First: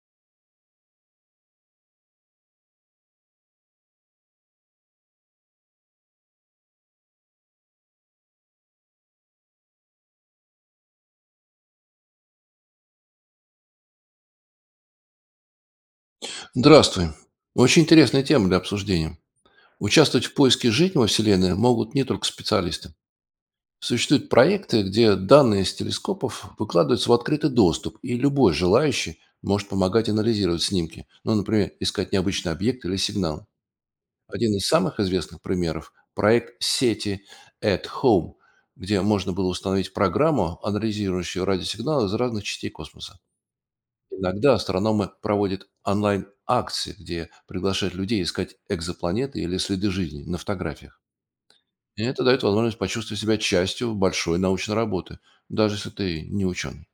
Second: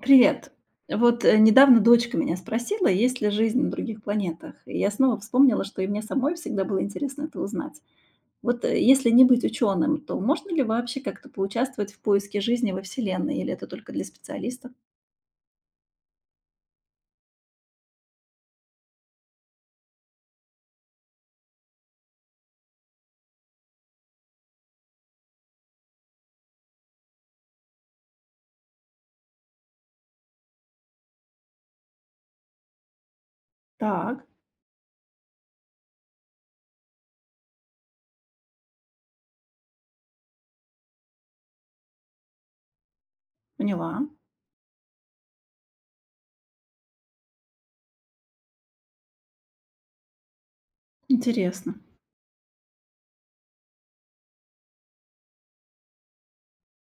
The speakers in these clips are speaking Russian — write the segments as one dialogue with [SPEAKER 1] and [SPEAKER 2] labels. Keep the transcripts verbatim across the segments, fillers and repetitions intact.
[SPEAKER 1] Привет. Вот э, недавно дочка меня спросила, есть ли жизнь на других планетах. И я снова вспомнила, что и мне самой всегда было интересно это узнать. Вот э, если не быть ученым, то можно ли вообще как-то поучаствовать в поиске жизни во Вселенной? Или это только для специалистов?
[SPEAKER 2] Здравствуй. Очень интересная тема для обсуждения. Участвовать в поиске жизни во Вселенной могут не только специалисты. Существуют проекты, где данные с телескопов выкладываются в открытый доступ, и любой желающий может помогать анализировать снимки, ну, например, искать необычные объекты или сигналы.
[SPEAKER 1] Так,
[SPEAKER 2] Один из самых известных примеров – проект сети At Home, где можно было установить программу, анализирующую радиосигналы из разных частей космоса.
[SPEAKER 1] поняла.
[SPEAKER 2] Иногда астрономы проводят онлайн-акции, где приглашают людей искать экзопланеты или следы жизни на фотографиях.
[SPEAKER 1] Интересно.
[SPEAKER 2] И это дает возможность почувствовать себя частью большой научной работы, даже если ты не ученый.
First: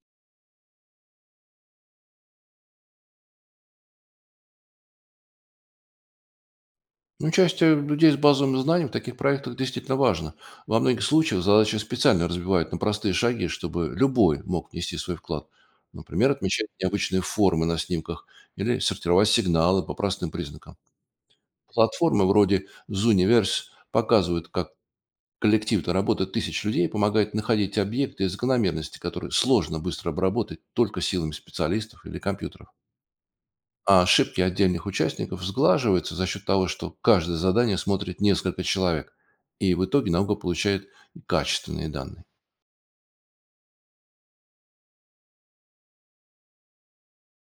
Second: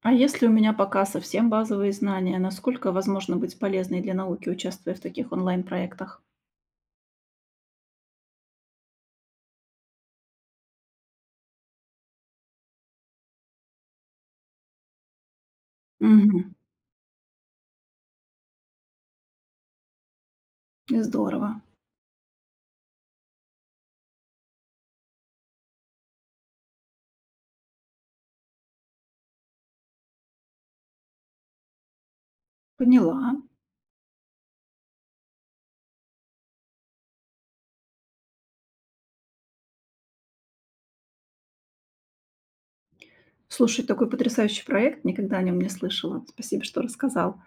[SPEAKER 1] А если у меня пока совсем базовые знания, насколько возможно быть полезной для науки, участвуя в таких онлайн-проектах?
[SPEAKER 2] Участие людей с базовым знанием в таких проектах действительно важно. Во многих случаях задачи специально разбивают на простые шаги, чтобы любой мог внести свой вклад. Например,
[SPEAKER 1] Угу.
[SPEAKER 2] отмечать необычные формы на снимках или сортировать сигналы по простым признакам.
[SPEAKER 1] Здорово.
[SPEAKER 2] Платформы вроде Zooniverse показывают, как коллектив-то работа тысяч людей помогает находить объекты и закономерности, которые сложно быстро обработать только силами специалистов или компьютеров.
[SPEAKER 1] Поняла.
[SPEAKER 2] А ошибки отдельных участников сглаживаются за счет того, что каждое задание смотрит несколько человек, и в итоге наука получает качественные данные.
[SPEAKER 1] Слушай, такой потрясающий проект, никогда о нем не слышала. Спасибо, что рассказал.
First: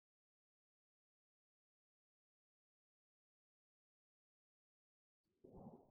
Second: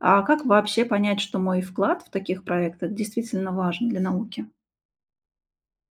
[SPEAKER 1] А как вообще понять, что мой вклад в таких проектах действительно важен для науки?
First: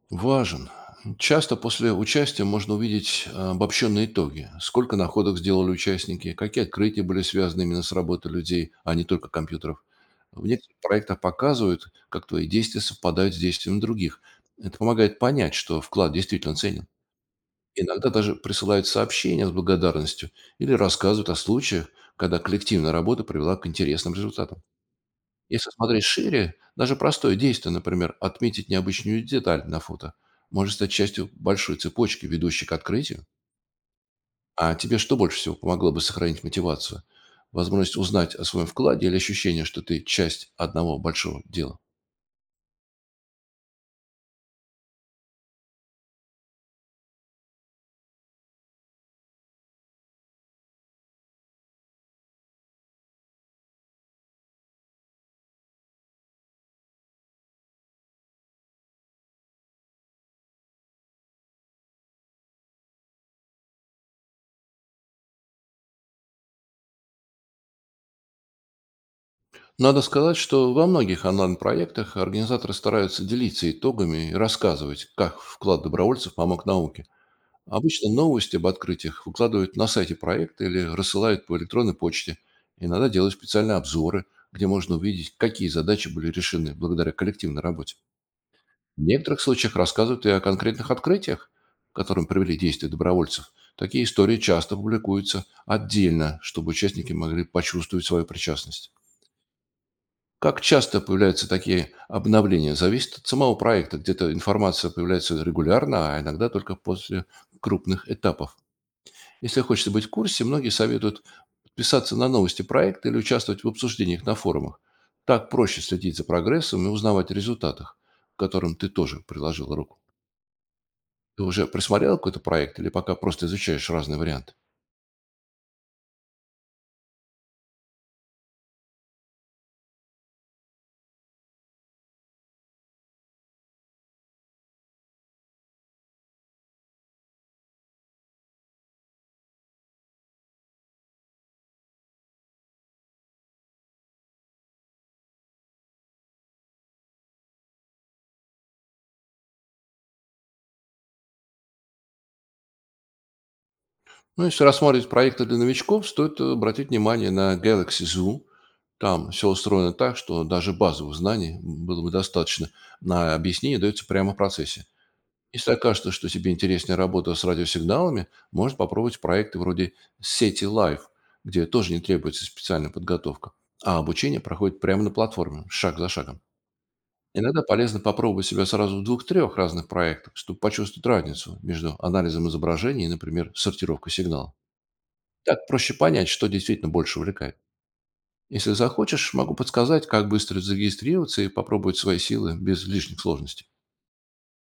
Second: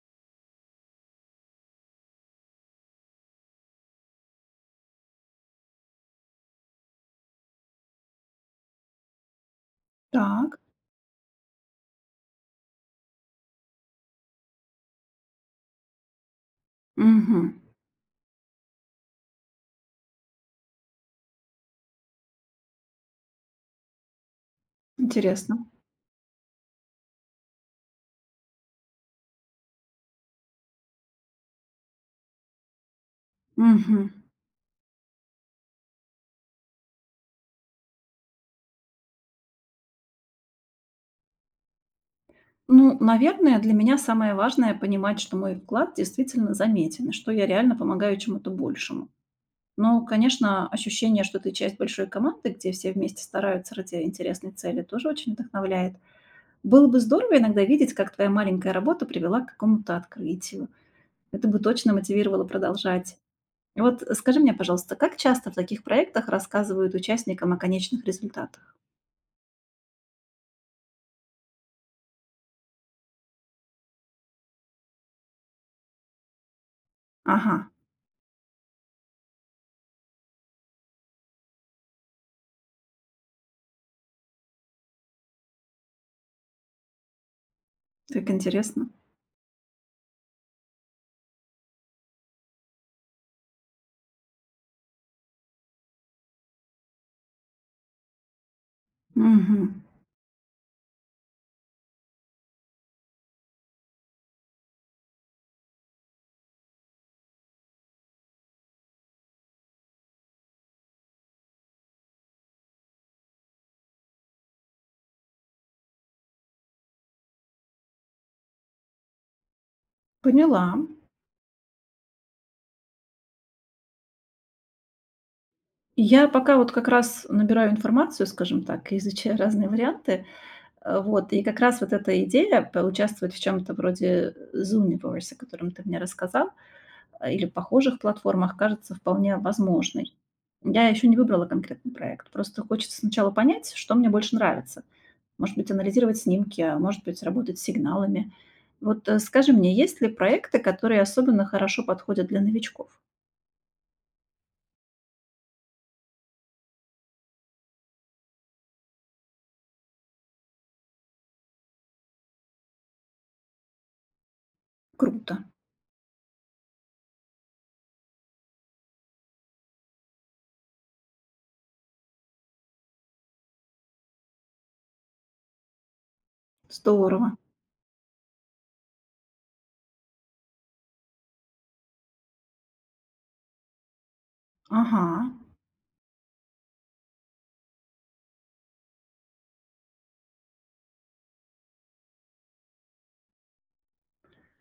[SPEAKER 2] Важен. Часто после участия можно увидеть а, обобщенные итоги. Сколько находок сделали участники, какие открытия были связаны именно с работой людей, а не только компьютеров. В
[SPEAKER 1] Так.
[SPEAKER 2] некоторых проектах показывают, как твои действия совпадают с действиями других. Это помогает понять, что вклад действительно ценен.
[SPEAKER 1] Мгм.
[SPEAKER 2] Иногда даже присылают сообщения с благодарностью или рассказывают о случаях, когда коллективная работа привела к интересным результатам.
[SPEAKER 1] Интересно.
[SPEAKER 2] Если смотреть шире, даже простое действие, например, отметить необычную деталь на фото, может стать частью большой цепочки, ведущей к открытию.
[SPEAKER 1] Мгм.
[SPEAKER 2] А тебе что больше всего помогло бы сохранить мотивацию? Возможность узнать о своем вкладе или ощущение, что ты часть одного большого дела?
[SPEAKER 1] Ну, наверное, для меня самое важное понимать, что мой вклад действительно заметен, и что я реально помогаю чему-то большему. Но, конечно, ощущение, что ты часть большой команды, где все вместе стараются ради интересной цели, тоже очень вдохновляет. Было бы здорово иногда видеть, как твоя маленькая работа привела к какому-то открытию. Это бы точно мотивировало продолжать. И вот скажи мне, пожалуйста, как часто в таких проектах рассказывают участникам о конечных результатах?
[SPEAKER 2] Надо сказать, что во многих онлайн-проектах организаторы стараются делиться итогами и рассказывать, как вклад добровольцев помог науке.
[SPEAKER 1] Ага,
[SPEAKER 2] Обычно новости об открытиях выкладывают на сайте проекта или рассылают по электронной почте. Иногда делают специальные обзоры, где можно увидеть, какие задачи были решены благодаря коллективной работе.
[SPEAKER 1] так интересно.
[SPEAKER 2] В некоторых случаях рассказывают и о конкретных открытиях, к которым привели действия добровольцев. Такие истории часто публикуются отдельно, чтобы участники могли почувствовать свою причастность.
[SPEAKER 1] Мгм.
[SPEAKER 2] Как часто появляются такие обновления, зависит от самого проекта. Где-то информация появляется регулярно, а иногда только после крупных этапов. Если хочется быть в курсе, многие советуют подписаться на новости проекта или участвовать в обсуждениях на форумах. Так проще следить за прогрессом и узнавать о результатах, к которым ты тоже приложил руку.
[SPEAKER 1] Поняла.
[SPEAKER 2] Ты уже присмотрел какой-то проект или пока просто изучаешь разные варианты?
[SPEAKER 1] Я пока вот как раз набираю информацию, скажем так, и изучаю разные варианты. Э, Вот, и как раз вот эта идея поучаствовать в чем-то вроде Zoomverse, о котором ты мне рассказал, э, или похожих платформах, кажется вполне возможной. Я еще не выбрала конкретный проект, просто хочется сначала понять, что мне больше нравится. Может быть, анализировать снимки, а может быть, работать с сигналами. Вот э, скажи мне, есть ли проекты, которые особенно хорошо подходят для новичков?
[SPEAKER 2] Ну, если рассматривать проекты для новичков, стоит обратить внимание на Galaxy Zoo. Там все устроено так, что даже базовых знаний было бы достаточно. На объяснение дается прямо в процессе.
[SPEAKER 1] Круто,
[SPEAKER 2] Если окажется, что тебе интереснее работа с радиосигналами, можно попробовать проекты вроде «Сети Лайф», где тоже не требуется специальная подготовка, а обучение проходит прямо на платформе, шаг за шагом.
[SPEAKER 1] здорово.
[SPEAKER 2] Иногда полезно попробовать себя сразу в двух-трех разных проектах, чтобы почувствовать разницу между анализом изображений и, например, сортировкой сигнала.
[SPEAKER 1] Ага.
[SPEAKER 2] Так проще понять, что действительно больше увлекает. Если захочешь, могу подсказать, как быстро зарегистрироваться и попробовать свои силы без лишних сложностей.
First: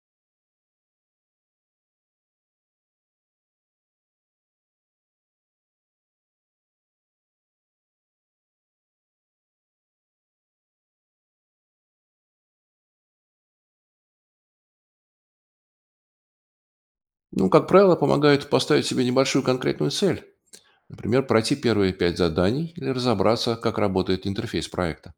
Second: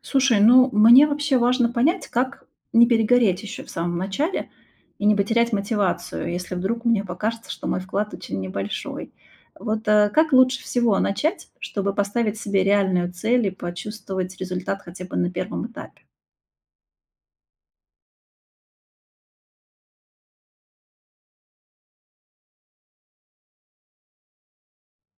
[SPEAKER 1] Слушай, ну мне вообще важно понять, как не перегореть еще в самом начале и не потерять мотивацию, если вдруг мне покажется, что мой вклад очень небольшой. Вот э, как лучше всего начать, чтобы поставить себе реальную цель и почувствовать результат хотя бы на первом этапе?
[SPEAKER 2] Ну, как правило, помогает поставить себе небольшую конкретную цель, например, пройти первые пять заданий или разобраться, как работает интерфейс проекта.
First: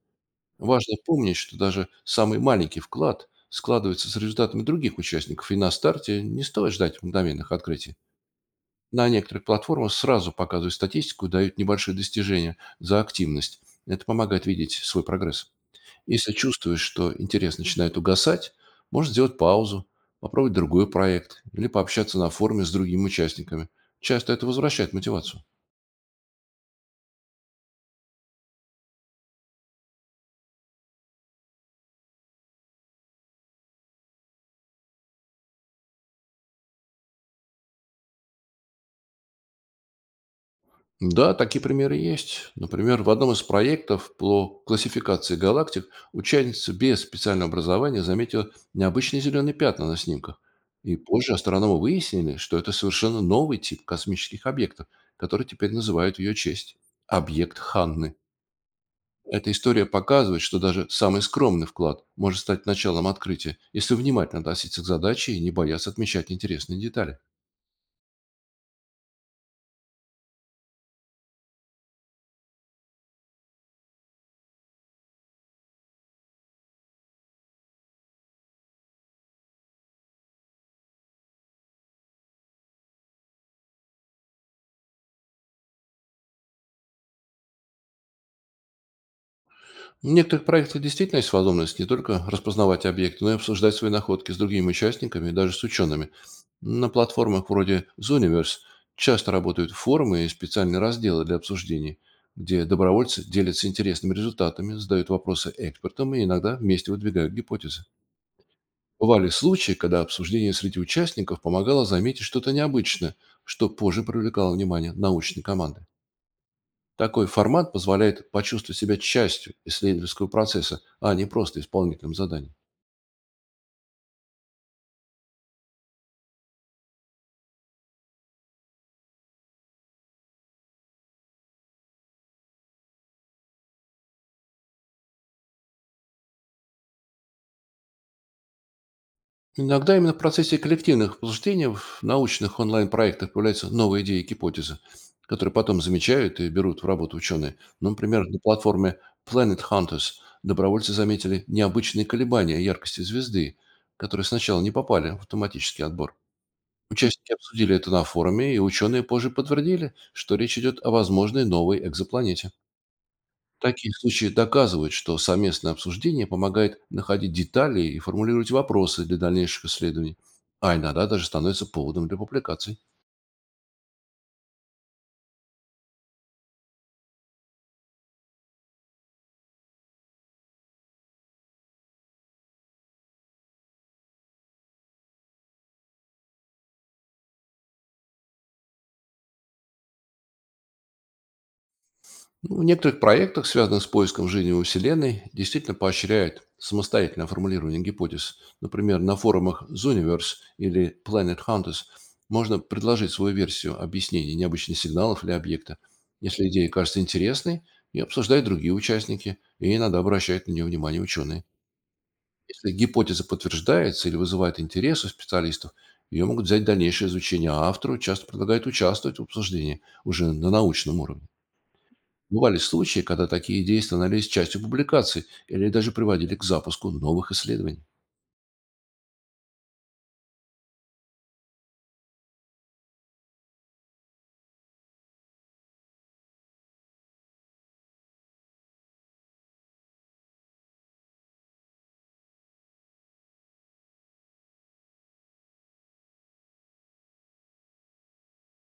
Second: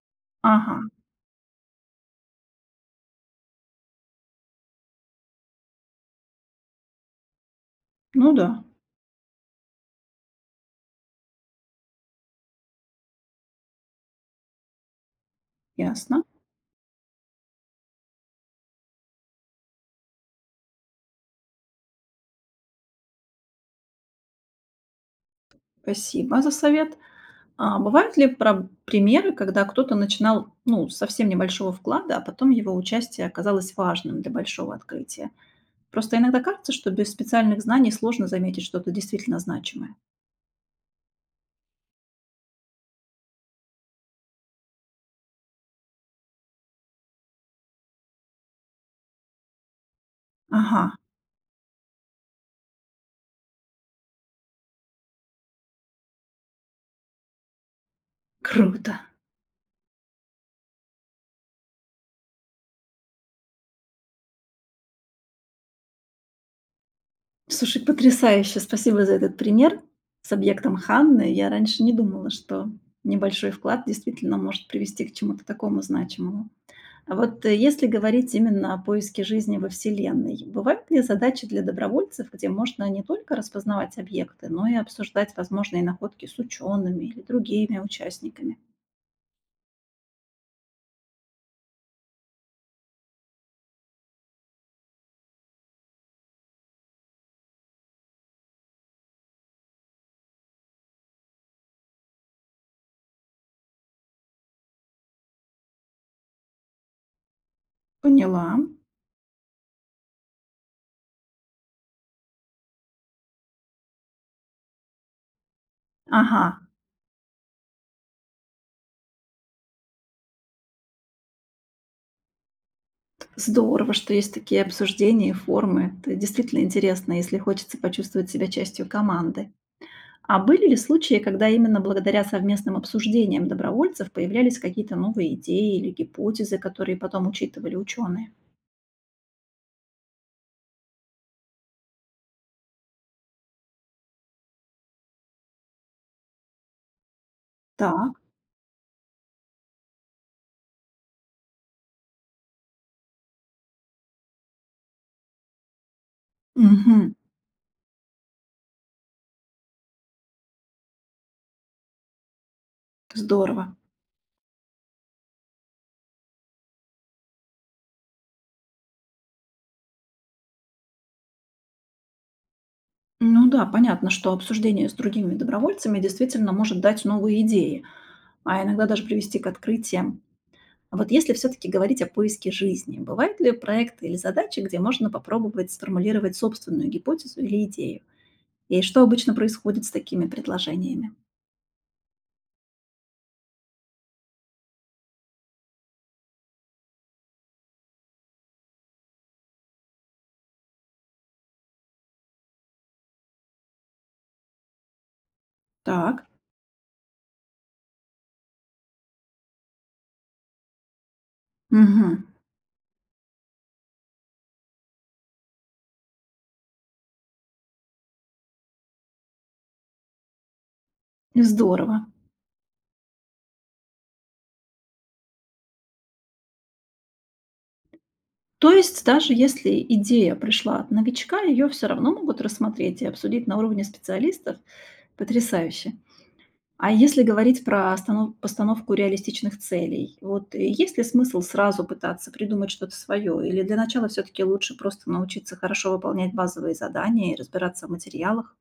[SPEAKER 1] Ага,
[SPEAKER 2] Важно помнить, что даже самый маленький вклад складывается с результатами других участников, и на старте не стоит ждать мгновенных открытий.
[SPEAKER 1] ну да,
[SPEAKER 2] На некоторых платформах сразу показывают статистику и дают небольшие достижения за активность. Это помогает видеть свой прогресс.
[SPEAKER 1] ясно.
[SPEAKER 2] Если чувствуешь, что интерес начинает угасать, можно сделать паузу, попробовать другой проект или пообщаться на форуме с другими участниками. Часто это возвращает мотивацию.
[SPEAKER 1] Спасибо за совет. А бывают ли про примеры, когда кто-то начинал, ну, с совсем небольшого вклада, а потом его участие оказалось важным для большого открытия? Просто иногда кажется, что без специальных знаний сложно заметить что-то действительно значимое.
[SPEAKER 2] Да, такие примеры есть. Например, в одном из проектов по классификации галактик участница без специального образования заметила необычные зеленые пятна на снимках.
[SPEAKER 1] Ага,
[SPEAKER 2] И позже астрономы выяснили, что это совершенно новый тип космических объектов, который теперь называют в ее честь. Объект Ханны.
[SPEAKER 1] круто.
[SPEAKER 2] Эта история показывает, что даже самый скромный вклад может стать началом открытия, если внимательно относиться к задаче и не бояться отмечать интересные детали.
[SPEAKER 1] Слушай, потрясающе. Спасибо за этот пример с объектом Ханны. Я раньше не думала, что небольшой вклад действительно может привести к чему-то такому значимому. А вот э, если говорить именно о поиске жизни во Вселенной, бывают ли задачи для добровольцев, где можно не только распознавать объекты, но и обсуждать возможные находки с учеными или другими участниками?
[SPEAKER 2] В некоторых проектах действительно есть возможность не только распознавать объекты, но и обсуждать свои находки с другими участниками и даже с учеными. На платформах вроде Zooniverse часто работают форумы и специальные разделы для обсуждений, где добровольцы делятся интересными результатами, задают вопросы экспертам и иногда вместе выдвигают гипотезы.
[SPEAKER 1] Поняла.
[SPEAKER 2] Бывали случаи, когда обсуждение среди участников помогало заметить что-то необычное, что позже привлекало внимание научной команды.
[SPEAKER 1] Ага,
[SPEAKER 2] Такой формат позволяет почувствовать себя частью исследовательского процесса, а не просто исполнителем заданий.
[SPEAKER 1] здорово, что есть такие обсуждения и форумы. Это действительно интересно, если хочется почувствовать себя частью команды. А были ли случаи, когда именно благодаря совместным обсуждениям добровольцев появлялись какие-то новые идеи или гипотезы, которые потом учитывали ученые?
[SPEAKER 2] Иногда именно в процессе коллективных обсуждений в научных онлайн-проектах появляются новые идеи и гипотезы, которые потом замечают и берут в работу ученые. Ну,
[SPEAKER 1] Так.
[SPEAKER 2] например, на платформе Planet Hunters добровольцы заметили необычные колебания яркости звезды, которые сначала не попали в автоматический отбор.
[SPEAKER 1] Мгм.
[SPEAKER 2] Участники обсудили это на форуме, и ученые позже подтвердили, что речь идет о возможной новой экзопланете.
[SPEAKER 1] Здорово.
[SPEAKER 2] Такие случаи доказывают, что совместное обсуждение помогает находить детали и формулировать вопросы для дальнейших исследований, а иногда даже становится поводом для публикаций.
[SPEAKER 1] Ну да, понятно, что обсуждение с другими добровольцами действительно может дать новые идеи, а иногда даже привести к открытиям. А вот если все-таки говорить о поиске жизни, бывают ли проекты или задачи, где можно попробовать сформулировать собственную гипотезу или идею? И что обычно происходит с такими предложениями?
[SPEAKER 2] Ну, в некоторых проектах, связанных с поиском жизни во Вселенной, действительно поощряют самостоятельное формулирование гипотез. Например, на форумах Zooniverse или Planet Hunters можно предложить свою версию объяснения необычных сигналов или объекта.
[SPEAKER 1] Так,
[SPEAKER 2] Если идея кажется интересной, и обсуждают другие участники, и иногда обращают на нее внимание ученые.
[SPEAKER 1] мгм,
[SPEAKER 2] Если гипотеза подтверждается или вызывает интерес у специалистов, ее могут взять в дальнейшее изучение, а автору часто предлагают участвовать в обсуждении уже на научном уровне.
[SPEAKER 1] здорово.
[SPEAKER 2] Бывали случаи, когда такие идеи становились частью публикаций или даже приводили к запуску новых исследований.
[SPEAKER 1] То есть даже если идея пришла от новичка, ее все равно могут рассмотреть и обсудить на уровне специалистов? Потрясающе. А если говорить про останов постановку реалистичных целей, вот э, есть ли смысл сразу пытаться придумать что-то свое? Или для начала все-таки лучше просто научиться хорошо выполнять базовые задания и разбираться в материалах?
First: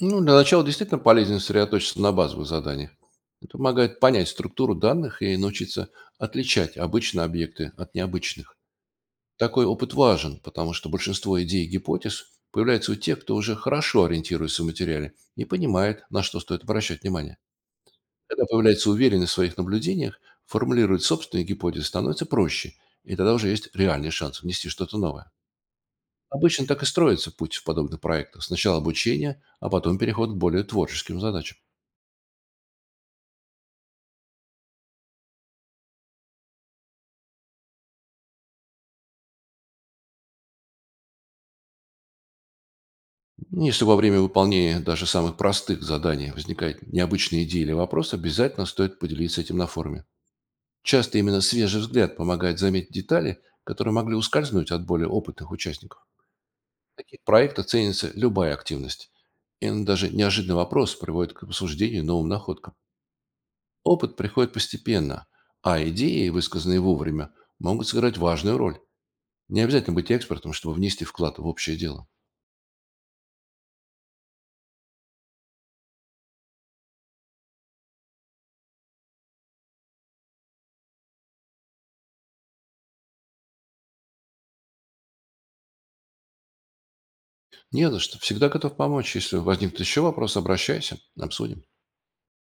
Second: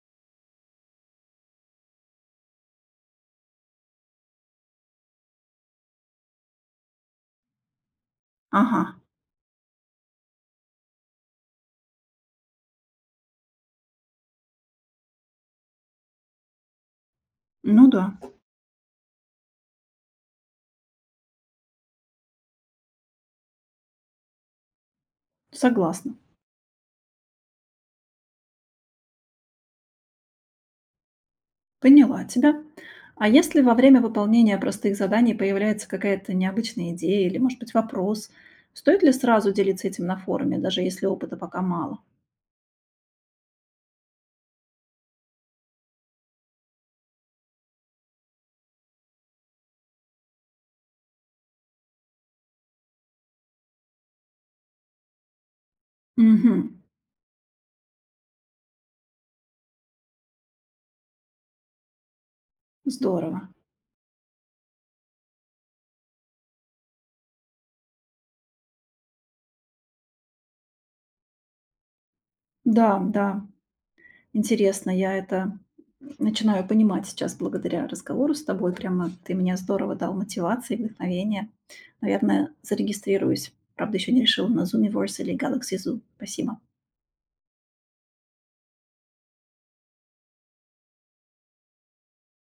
[SPEAKER 2] Ну, для начала действительно полезно сосредоточиться на базовых заданиях. Это помогает понять структуру данных и научиться отличать обычные объекты от необычных.
[SPEAKER 1] Ага,
[SPEAKER 2] Такой опыт важен, потому что большинство идей и гипотез появляются у тех, кто уже хорошо ориентируется в материале и понимает, на что стоит обращать внимание.
[SPEAKER 1] ну да,
[SPEAKER 2] Когда появляется уверенность в своих наблюдениях, формулировать собственные гипотезы становится проще, и тогда уже есть реальный шанс внести что-то новое.
[SPEAKER 1] согласна.
[SPEAKER 2] Обычно так и строится путь в подобных проектах. Сначала обучение, а потом переход к более творческим задачам.
[SPEAKER 1] Поняла тебя. А если во время выполнения простых заданий появляется какая-то необычная идея или, может быть, вопрос, стоит ли сразу делиться этим на форуме, даже если опыта пока мало?
[SPEAKER 2] Если во время выполнения даже самых простых заданий возникают необычные идеи или вопросы, обязательно стоит поделиться этим на форуме. Часто именно свежий взгляд помогает заметить детали, которые могли ускользнуть от более опытных участников.
[SPEAKER 1] Угу,
[SPEAKER 2] В таких проектах ценится любая активность. И даже неожиданный вопрос приводит к обсуждению и новым находкам.
[SPEAKER 1] здорово.
[SPEAKER 2] Опыт приходит постепенно, а идеи, высказанные вовремя, могут сыграть важную роль. Не обязательно быть экспертом, чтобы внести вклад в общее дело.
[SPEAKER 1] Да, да, интересно, я это начинаю понимать сейчас благодаря разговору с тобой. Прямо ты мне здорово дал мотивации, вдохновения. Наверное, зарегистрируюсь. Правда, еще не решила на Zoomverse или Galaxy Zoo. Спасибо.
[SPEAKER 2] Не за что. Всегда готов помочь. Если возникнут еще вопросы, обращайся. Обсудим.